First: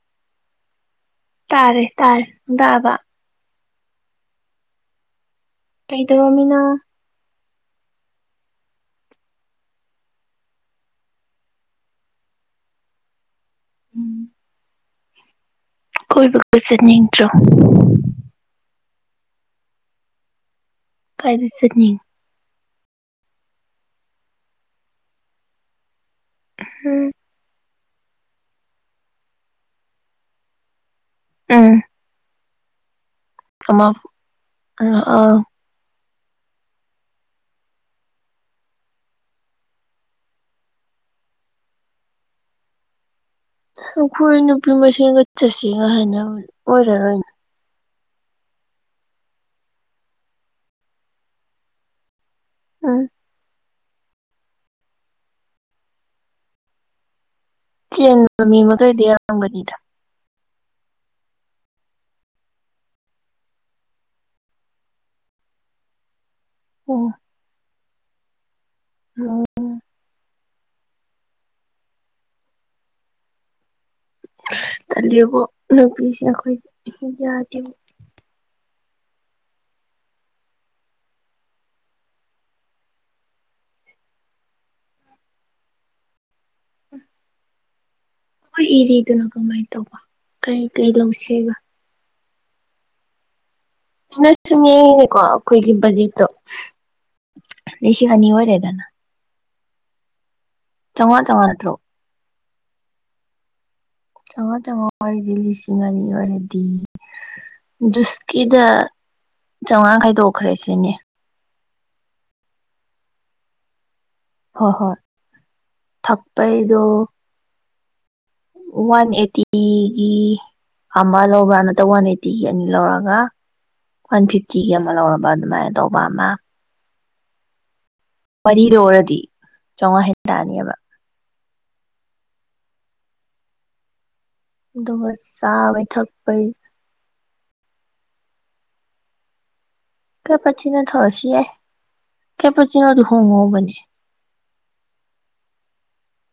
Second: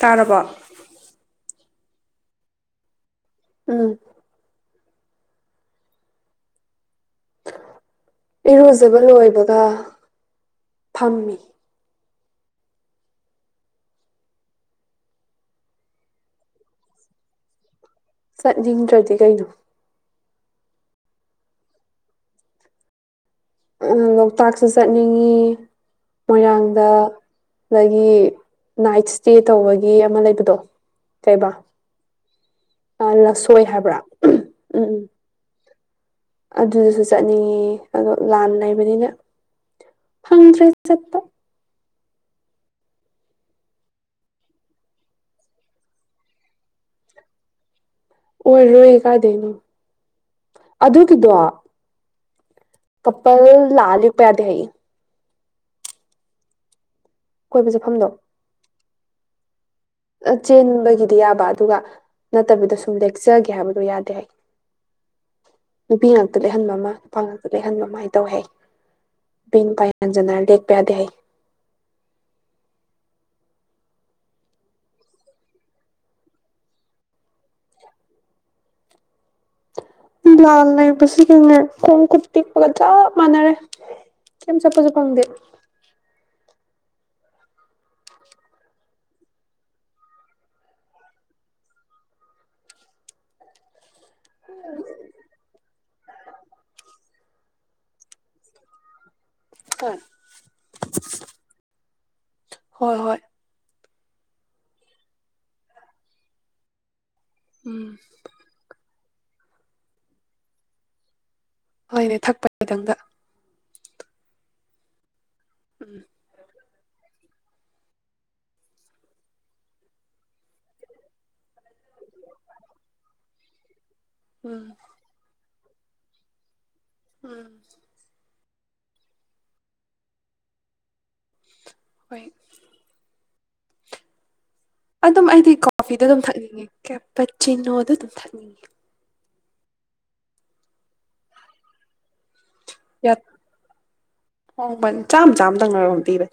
ꯇꯥꯔꯔꯕ ꯇꯥꯔꯦ ꯇꯥꯔꯦ ꯕ ꯎꯝ ꯀꯩ ꯇ ꯋꯥꯃꯤꯅ ꯏꯔꯨꯖꯕ ꯂꯣꯏꯕꯒ ꯐꯝꯃꯤ ꯎꯝ ꯀꯣꯏꯕꯒꯖꯅꯤꯡꯗ꯭ꯔꯣ ꯆꯠꯅꯤꯡꯗ꯭ꯔꯗꯤ ꯀꯩꯅꯣ ꯀꯥꯏ ꯁꯛꯅꯤ ꯂꯣꯛꯇꯥꯛꯁꯨ ꯆꯠꯅꯤꯡꯉꯤ ꯃꯣꯏꯔꯥꯡꯗ ꯎꯝ ꯑꯗꯒꯤ ꯅꯥꯏꯠ ꯏꯁꯇꯦ ꯇꯧꯕꯒꯤ ꯑꯃ ꯂꯩꯕꯗꯣ ꯀꯩꯕꯥ ꯎꯝ ꯂꯁꯣꯏ ꯑꯃ ꯍꯥꯏꯕ꯭ꯔꯥ ꯎꯝ ꯎꯝ ꯑꯥ ꯑꯗꯨꯗꯁꯨ ꯆꯠꯅꯤꯡꯉꯤ ꯑꯗꯣ ꯂꯥꯟ ꯂꯩꯕꯅꯤꯅ ꯐꯪꯗ꯭ꯔꯦ ꯆꯠꯄ ꯈꯣꯏꯅ ꯄꯃꯁꯤ ꯀꯆꯆꯥ ꯁꯤꯒ ꯍꯅ ꯑꯣꯏꯔꯅ ꯑꯣꯏꯔꯣꯏ ꯀꯥꯏꯗꯩꯅꯣ ꯑꯗꯨꯒꯤꯗꯣ ꯎꯝ ꯀꯄꯜ ꯂꯥꯄꯌꯥꯗ ꯍꯥꯏꯌꯦ ꯀꯣꯏꯕ ꯆꯠꯐꯝꯗꯣ ꯆꯃꯤ ꯀꯗꯤ ꯌꯥꯥꯡꯕꯅꯤꯗ ꯆꯦꯟꯕꯒꯤꯗꯤ ꯌꯥꯕ ꯑꯗꯨꯒ ꯅꯠꯇꯕꯤꯗ ꯁꯨꯝ ꯂꯦꯛꯆꯒꯦ ꯍꯥꯏꯕꯗꯣ ꯌꯥꯗꯦ ꯍꯥꯏ ꯅꯨꯄꯤ ꯉ ꯑ ꯂꯩꯍꯟꯕ ꯑꯃ ꯑꯣ ꯏꯜꯛꯇ ꯂꯩꯍꯟꯕ ꯑꯃ ꯀꯃꯥꯏꯅ ꯇꯧ ꯍꯥꯏ ꯎꯝ ꯄꯥꯏꯖ ꯗꯦ ꯄꯌꯥꯗ ꯇꯜꯂꯤꯕꯣ ꯅꯨꯄꯤꯁꯦ ꯑꯩꯈꯣꯏꯁꯦ ꯌꯥꯗꯦꯕ ꯂꯥꯜ ꯂꯩꯕꯁꯤꯒꯉꯦ ꯈꯣꯡ ꯈꯨꯠ ꯇꯦꯛꯛꯄꯒ ꯆꯞ ꯃꯥꯟꯅꯔꯦ ꯀꯩꯝ ꯆꯠꯄꯁꯨ ꯐꯪꯗꯦ ꯎꯝ ꯍꯣꯏ ꯏꯔꯤꯗꯨꯅꯣ ꯀꯃꯥꯏꯅ ꯇꯧꯕ ꯀꯩ ꯀꯩ ꯂꯧꯁꯦꯕ ꯅ ꯁꯨꯝ ꯌꯦꯡꯉꯦꯀꯣ ꯑꯩꯈꯣꯏꯒꯤ ꯕꯖꯤꯠꯇꯣ ꯔꯤꯁꯤ ꯑꯅꯤ ꯑꯣꯏꯔꯦꯗꯅ ꯀ ꯆꯧꯉ ꯆꯧꯉ ꯅꯠꯇ꯭ꯔꯣ ꯍꯣꯏ ꯍꯣꯏ ꯆꯧꯉꯥ ꯆꯧꯉꯥ ꯑꯣꯏꯔꯗꯤ ꯂꯤꯁꯤꯡ ꯑꯅꯤ ꯑꯣꯏꯔꯗꯤ ꯎꯝ ꯖꯨꯁꯀꯤꯗ ꯆꯧꯉꯥ ꯈꯥꯏꯗꯣꯛꯈ꯭ꯔꯦ ꯁꯤꯅꯦ ꯍꯣꯏꯅꯦ ꯊꯛꯄꯒꯤꯗꯪꯗ ꯍꯣꯏ ꯍꯣꯏ ꯊꯛꯄꯩ ꯂꯣ ꯋꯥꯟ ꯑꯦꯠꯇꯤꯒꯤ ꯑꯃ ꯂꯧꯕ꯭ꯔꯥ ꯅꯠꯇ꯭ꯔꯒ ꯋꯥꯟ ꯑꯦꯠꯇꯤꯒꯤ ꯑꯅꯤ ꯂꯧꯔꯛꯒ ꯋꯥꯟ ꯎꯝ ꯐꯤꯐꯇꯤꯒꯤ ꯑꯃ ꯂꯧꯔꯕ ꯑꯗꯨꯃꯥꯏꯅ ꯇꯧꯕ ꯑꯃ ꯎꯝ ꯃꯔꯤꯗ ꯑꯣꯏꯔꯗꯤ ꯆꯧꯉꯥ ꯍꯦꯟ ꯇꯅꯤꯕ ꯍꯣꯏ ꯑꯗꯨꯒ ꯑꯗꯨꯝ ꯑꯩꯗꯤ ꯆꯥꯕꯩ ꯀꯣꯐꯤꯗ ꯑꯗꯨꯝ ꯊꯛꯄꯩ ꯊꯛꯅꯤꯡꯉꯦ ꯀ ꯄ ꯆꯤꯅꯣꯗꯨ ꯗꯨꯝ ꯊꯛꯅꯤꯡꯉꯤ ꯀꯄꯆꯤꯅꯣ ꯊꯣꯑꯁꯤ ꯌꯥꯏ ꯀꯦ ꯄꯆꯤꯅꯣ ꯑꯗꯨ ꯍꯣꯡꯉꯣꯕꯅꯤ ꯍꯣꯡꯕꯟ ꯆꯥꯝ ꯆꯥꯝꯗꯪꯅꯔꯣꯝ ꯄꯤꯕ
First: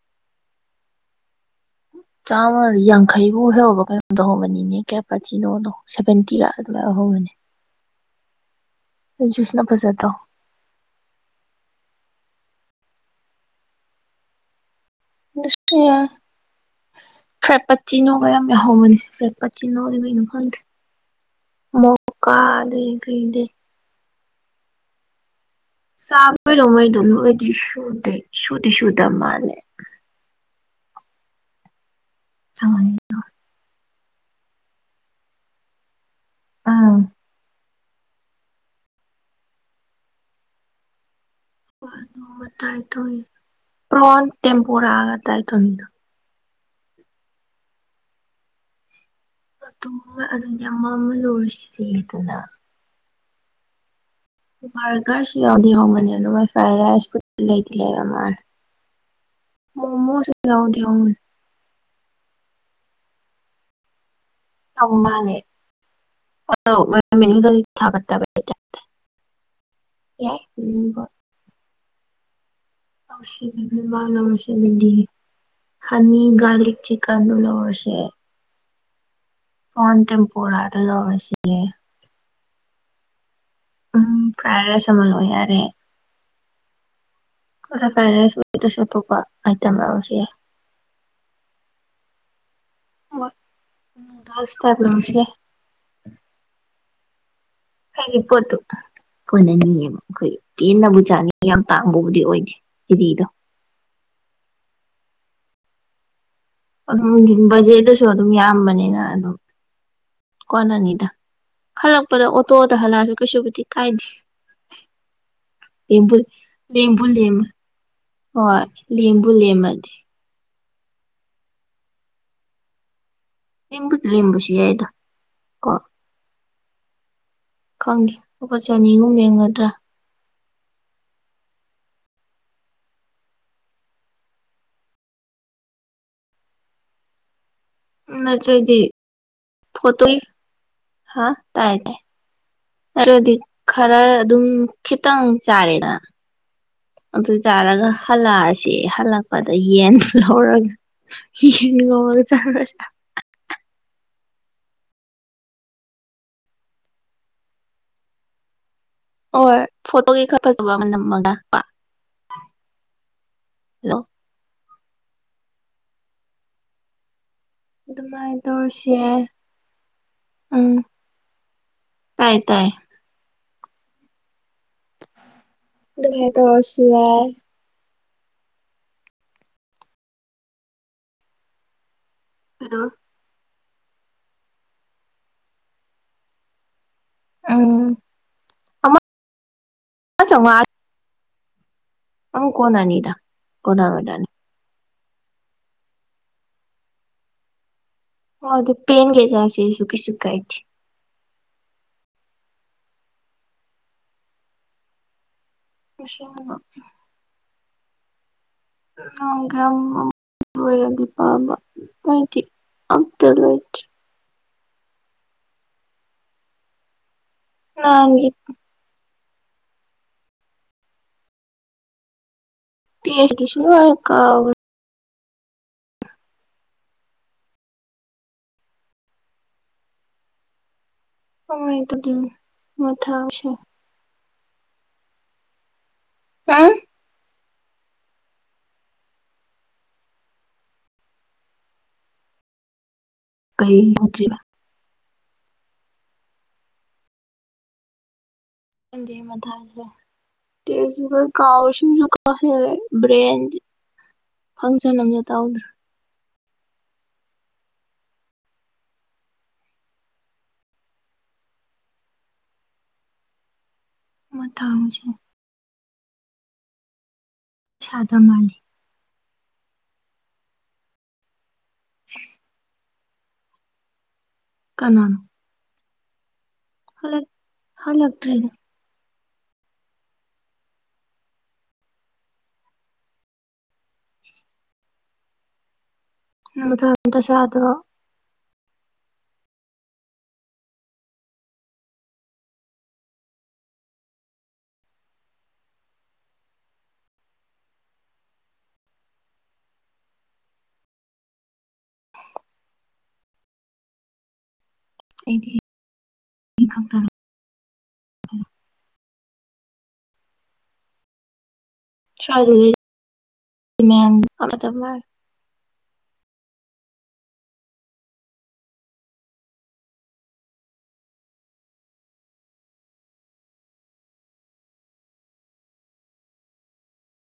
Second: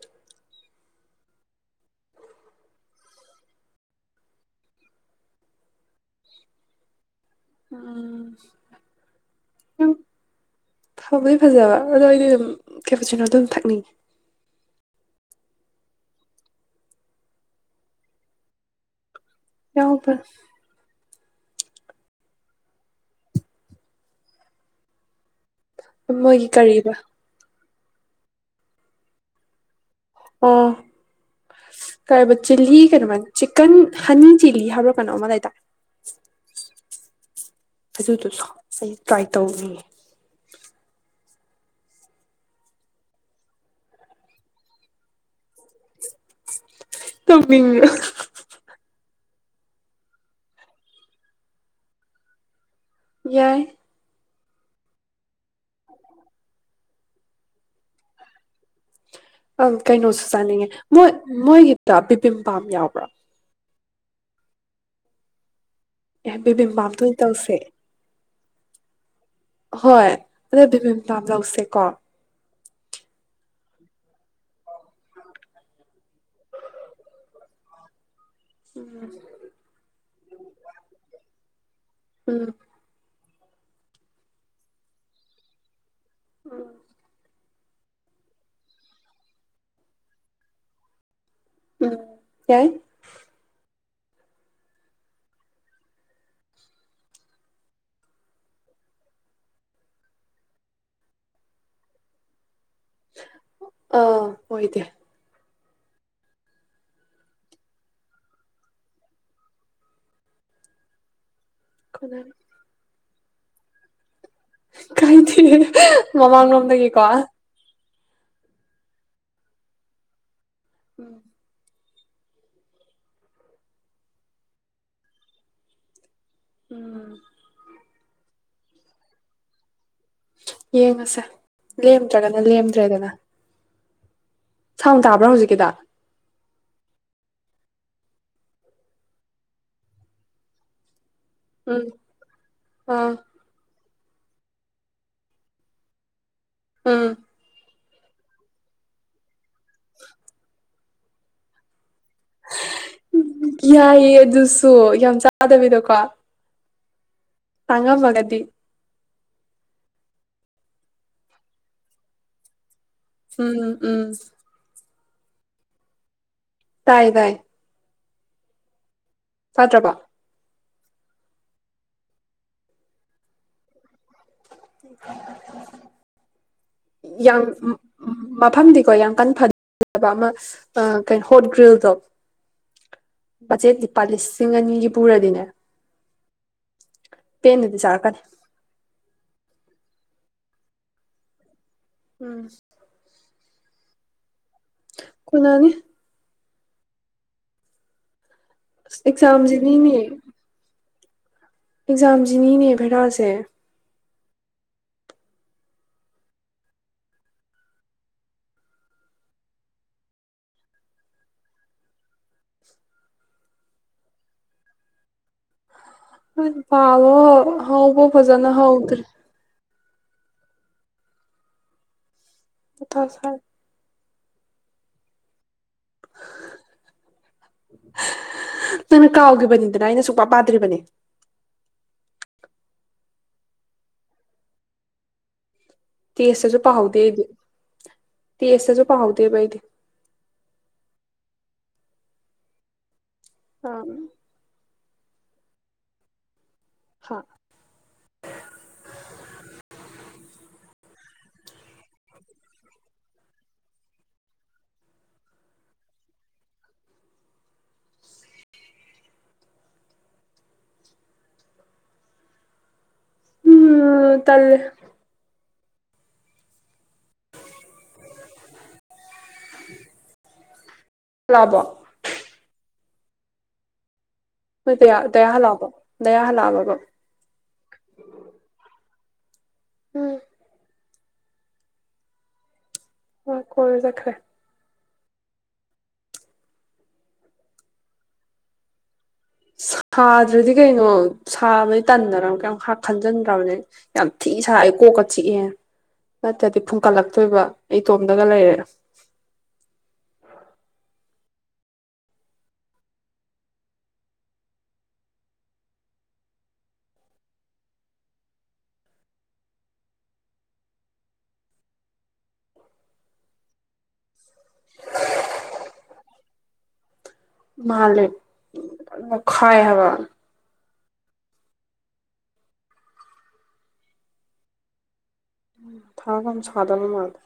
ꯆꯥꯝꯃ ꯌꯥꯡꯈꯩꯕꯨ ꯍꯩꯍꯧꯕ ꯀꯩꯅꯣꯝꯗ ꯍꯧꯕꯅꯤꯅꯦ ꯀꯦꯄꯥꯆꯅꯣꯗꯣ ꯁꯦꯚꯦꯟꯇꯤꯔ ꯑꯗꯨꯃꯥꯏ ꯍꯧꯕꯅꯦ ꯎꯝ ꯖꯨꯁꯅ ꯌꯥꯝ ꯐꯖꯗ꯭ꯔꯣ ꯊꯕꯒꯤ ꯐꯖꯕ ꯑꯗꯣ ꯑꯩꯗꯤ ꯑꯗꯨꯝ ꯀꯦꯄꯆꯤꯅꯣ ꯑꯗꯨꯝ ꯊꯛꯅꯤꯡꯏ ꯁ ꯐ꯭ꯔꯦꯠꯄ ꯆꯤꯅꯣꯒ ꯌꯥꯝ ꯌꯥꯍꯃꯅꯤ ꯐꯦ ꯄꯆꯤ ꯅꯣꯡꯗ ꯌꯥꯎꯕ ꯃꯣꯏꯅ ꯐꯪꯗ ꯃꯣꯀꯥ ꯂꯩ ꯀꯩꯗꯦ [inaudible] ꯃꯣꯏꯒꯤ ꯀꯔꯤꯕ ꯁꯨꯗꯦ ꯁꯨꯗꯤ ꯁꯨ ꯊꯝ ꯃꯥꯅꯦ ꯑꯣꯥ ꯀꯔꯤꯕ ꯆꯤꯂꯤ ꯀꯩꯅꯣ ꯆꯤꯛꯀꯟ ꯍꯅꯤ ꯆꯤꯂꯤ ꯍꯥꯏꯕ꯭ꯔꯣ ꯀꯩꯅꯣ ꯑꯃ ꯂꯩꯇꯥꯏ ꯑꯥ ꯑꯗꯨꯗꯨꯁꯨ ꯑꯩ ꯇ꯭ꯔꯥꯏ ꯇꯧꯅꯤꯡꯉ ꯍ ꯇꯥꯏ ꯇꯣ ꯄ꯭ꯔꯣꯣꯟ ꯇꯦꯝꯄꯨꯔ ꯔ ꯉ ꯇꯥꯏꯣꯅꯤꯅ ꯀꯃ ꯑꯗꯨ ꯑꯗꯨꯗꯤ ꯑꯃ ꯑꯃ ꯂꯣꯏꯔꯤꯁꯤꯗꯤ ꯑꯗꯨꯅ ꯌꯥꯏ ꯀꯨꯃꯔꯒꯁ ꯋꯥꯎꯗꯤ ꯋꯥꯎꯕꯅꯤ ꯑꯗꯨ ꯉꯥꯁꯥꯏ ꯔꯥꯏꯁ ꯂꯩ ꯂꯩꯔꯃꯥꯟ ꯑꯪ ꯀꯩꯅꯣꯁꯨ ꯆꯥꯅꯤꯡꯉꯦ ꯃꯣꯏ ꯃꯣꯏꯒꯤ ꯄ ꯄꯤ ꯄꯤꯝ ꯄꯥꯝ ꯌꯥꯎꯕ꯭ꯔꯥ ꯑꯧ ꯃꯥꯅ‌ꯦ ꯑꯦ ꯕꯤꯕꯤꯝꯄꯥꯝꯗꯨ ꯑꯣꯏꯅ ꯇꯧꯁꯦ ꯊꯥꯒꯠꯇꯕ ꯍꯣꯏ ꯌꯥꯏ ꯑꯗ ꯕꯦꯕꯤꯝꯄꯥꯝ ꯂꯧꯁꯦꯀꯣ ꯑꯁꯤ [unintelligible] ꯍꯅꯤ ꯒꯥꯔꯂꯤꯛ ꯆꯤꯀꯟ ꯂꯧꯔꯁꯦ [unintelligible] ꯐꯣꯟꯇꯦꯝꯄꯨꯔ ꯗꯨ ꯂꯧꯔꯁꯦꯌ‌ꯦ ꯎꯝ ꯎꯝ ꯐ꯭ꯔꯥꯏ ꯔꯥꯏꯁ ꯑꯃ ꯂꯣꯏ ꯌꯥꯔꯦ ꯎꯝ ꯈꯔ ꯐꯥꯏꯔꯥꯏꯁ ꯑ‌ꯣꯏꯗ꯭ꯔꯥꯁꯨ ꯑꯇꯣꯞꯄ ꯑꯥꯏꯇꯦꯝ ꯂꯧꯎꯔꯁꯨ ꯌꯥꯏ ꯎꯝ ꯌꯥꯏ ꯍ‌ꯣꯏ ꯂ‌ꯣꯏꯁ ꯇꯥꯏꯕ ꯂꯧꯔꯁꯨ ꯌꯥꯏ ꯍꯥꯏꯗꯤ ꯄꯣꯠꯇꯨ ꯀꯣꯟꯅꯅꯤꯌ‌ꯦꯕ ꯑꯩꯈꯣꯏ ꯄꯦꯟꯅꯕꯨ ꯆꯥꯅꯤꯡꯉꯤ ꯌꯥꯝ ꯇꯥꯡꯕꯕꯨꯗꯤ ꯑꯣꯏꯗꯦ ꯏꯗꯤꯗꯣ ꯑꯥ ꯑꯣꯏꯗꯦ ꯑꯗꯨꯝ ꯕꯖꯦꯠꯇꯁꯨ ꯑꯗꯨꯝ ꯌꯥꯝꯕꯅꯤꯅ ꯑꯗꯨꯝ ꯀꯣꯟꯅꯅꯤꯗ ꯍꯜꯂꯛꯄꯗ ꯑꯣꯇꯣꯗ ꯍꯜꯂꯥꯁꯨ ꯀꯩꯁꯨꯕꯨꯗꯤ ꯀꯥꯏꯗꯦ ꯀꯥꯏꯗ‌ꯦ ꯂꯦꯝꯕꯨ ꯂꯦꯝꯕꯨ ꯃꯃꯥꯡꯂꯣꯝꯗꯒꯤꯀꯣ ꯂꯦꯝꯃ ꯍꯣꯏ ꯂꯦꯝꯕꯨ ꯂꯦꯝꯃꯗꯤ [unintelligible] ꯂ‌ꯦꯝꯕꯨ ꯂ‌ꯦꯝꯕꯁꯨ ꯌꯥꯏꯗ ꯀ‌ꯣ ꯎꯝ ꯈꯪꯗ‌ꯦ ꯂꯨꯄꯥ ꯆꯅꯤꯒꯨꯝ ꯂ‌ꯦꯝꯒꯗ꯭ꯔꯥ ꯌꯦꯡꯉꯁꯦ ꯂꯦꯝꯗ꯭ꯔꯒꯅ ꯂꯦꯝꯗ꯭ꯔꯦꯗꯅ ꯁꯥꯎꯟ ꯇꯥꯕ꯭ꯔꯥ ꯍꯧꯖꯤꯛꯀꯤꯗ‌ꯣ ꯅꯠꯇ꯭ꯔꯥꯗꯤ ꯐꯣꯠꯇꯨꯏ ꯍꯥ ꯇꯥꯏ ꯎꯝ ꯇꯥꯏ ꯑꯥ ꯑꯗꯨꯗꯤ ꯈꯔ ꯑꯗꯨꯝ ꯈꯤꯇꯪ ꯆꯥꯔꯦꯅ ꯎꯝ ꯑꯗꯨ ꯆꯥꯔꯒ ꯍꯂꯥꯑꯁꯤ ꯍꯂꯛ ꯑꯗ ꯌꯦꯟꯗꯨ ꯂꯧꯔꯒ ꯌ‌ꯦꯟ ꯉꯧꯔꯒ ꯆꯥꯔꯨꯔꯁꯤ ꯌꯥꯏꯌꯦ ꯑꯗꯨꯁꯨ ꯌꯥꯝ ꯆꯥꯗꯕꯤꯗꯀꯣ ꯇꯥꯡꯉꯝꯃꯥꯒꯗꯤ ꯍ‌ꯣꯏ ꯐꯣꯇꯣꯒꯤ ꯈꯔ ꯐꯖꯕ ꯑꯃ ꯅꯝꯃꯒ ꯀ‌ꯣ ꯎꯝ ꯎꯝ ꯇꯥꯏ ꯇꯥꯏ ꯑꯗꯨꯃꯥꯏꯅ ꯇꯧꯔꯁꯤ ꯌꯥꯏ ꯁꯥꯇ꯭ꯔꯄꯥ ꯎꯝ ꯇꯥꯏ ꯇꯥꯏ ꯊ ꯑꯗꯨꯉ ꯇꯁꯤ ꯌꯥ ꯎꯝ ꯎꯝ ꯃꯐꯝꯗꯤꯀꯣ ꯌꯥꯝ ꯀꯟꯅ ꯐꯖꯕ ꯑꯃ ꯀꯩꯅꯣ ꯍꯣꯠꯒ꯭ꯔꯤꯜꯗꯣ ꯍꯜꯂꯣ ꯕꯖꯦꯠ ꯂꯨꯄꯥ ꯂꯤꯁꯤꯡ ꯑꯅꯤꯒꯤ ꯄꯨꯔꯗꯤꯅꯦ ꯄꯦꯟꯅꯗꯤ ꯆꯥꯔꯀꯅꯤ ꯑ ꯆ ꯑ ꯎꯝ ꯀꯣꯟꯅꯤꯗ ꯀꯅꯥ ꯑꯣꯏꯗꯥꯅꯤ ꯈꯨꯅꯥꯅꯤ ꯑꯗꯨꯣ ꯑꯁ ꯄꯦꯟꯦꯟꯒ ꯑꯦꯛꯖꯥꯝꯁꯤꯅꯤꯅꯦ ꯆꯁꯤꯦꯁꯨꯨꯀꯤꯁꯨꯨꯈꯥꯏꯇꯦ ꯑꯦꯛꯖꯥꯝꯁꯤꯅꯤꯅꯦ ꯚꯩꯔꯥꯁꯦ ꯄꯁ ꯔ ꯄ ꯃꯥꯏꯗꯤ ꯑꯕꯜꯔꯤ ꯎ ꯄꯕꯣ ꯍꯥꯎꯕꯣ ꯅꯍꯥꯟꯒꯤ ꯐꯖꯅ ꯍꯥꯎꯗ꯭ꯔꯔꯤ ꯃꯊꯥ ꯇꯦꯁ ꯁꯥꯏ ꯇꯤꯁꯨ ꯑꯣꯏ ꯀꯥꯎ ꯅꯪꯅ ꯀꯥꯎꯈꯤꯕꯅꯤꯗꯅ ꯑꯩꯅ ꯁꯨꯡꯄ ꯄꯥꯗ꯭ꯔꯤꯕꯅꯦ ꯑ ꯑꯗꯨ ꯃꯊꯥꯁꯦ ꯇꯦꯁꯇꯁꯨ ꯎꯝ ꯄꯥꯍꯧꯗꯦ ꯑꯩꯗꯤ ꯇ ꯑꯦꯁꯦꯁꯨ ꯄꯥꯎꯗꯦ ꯄꯩꯗꯤ ꯀ ꯑ ꯍꯥ ꯗꯦ ꯃꯊꯥꯁꯦ ꯇꯦꯁꯨ ꯍꯣꯏ ꯀꯥꯎꯦ ꯁꯨꯝꯁꯨ ꯀꯥꯎꯁꯦ ꯕ꯭ꯔꯦꯟ ꯐꯪꯁꯟ ꯑꯝꯇ ꯇꯧꯗ꯭ꯔꯦ ꯎꯝ ꯃ ꯇꯜꯂꯦ ꯊ ꯍꯧꯁꯤ ꯑꯗ ꯃꯥꯜꯂꯤ ꯆ ꯂꯕꯣ ꯣꯏꯌꯥ ꯇꯌꯥꯔ ꯂꯕ ꯗꯌꯥꯥ ꯂꯥꯕ ꯍꯂ ꯍꯂꯇ꯭ꯔꯦ ꯎꯝ ꯑ ꯀꯣꯏꯔꯨ ꯆꯠꯈ꯭ꯔꯦ ꯅꯪ ꯃꯊꯥ ꯑꯝꯇ ꯁꯥꯗ꯭ꯔꯣ ꯁꯥꯗ꯭ꯔꯗꯤ ꯀꯩꯅꯣ ꯁꯥꯕꯗꯤ ꯇꯟꯗꯅ ꯀꯩꯝ ꯈꯟꯖꯤꯟꯗ꯭ꯔꯕꯅꯦ ꯌꯥꯝ ꯊꯤ ꯁꯥꯏ ꯀꯣꯛꯀ ꯆꯤꯛꯑꯦ ꯅꯠꯇ꯭ꯔꯗꯤ ꯐꯨꯝꯀꯠꯂꯛꯇꯣꯏꯕ ꯑꯩ ꯏꯇꯣꯝꯗꯒ ꯂꯩꯔꯦ ꯑꯩꯗꯤ-ꯗꯤ-ꯈꯛꯇꯔ-ꯍꯥꯏꯔ ꯁꯥꯏꯗꯗꯤ ꯃꯌꯥꯝ ꯂꯥꯞꯅꯗ ꯃꯥꯜꯂꯤ ꯃꯥꯜꯂꯦ ꯌꯥꯝꯅ ꯃꯨꯈꯥꯏ ꯍꯥꯏꯕ ꯃꯊꯥꯒ ꯑꯝ ꯁꯥꯗꯅ ꯃꯥꯂꯤ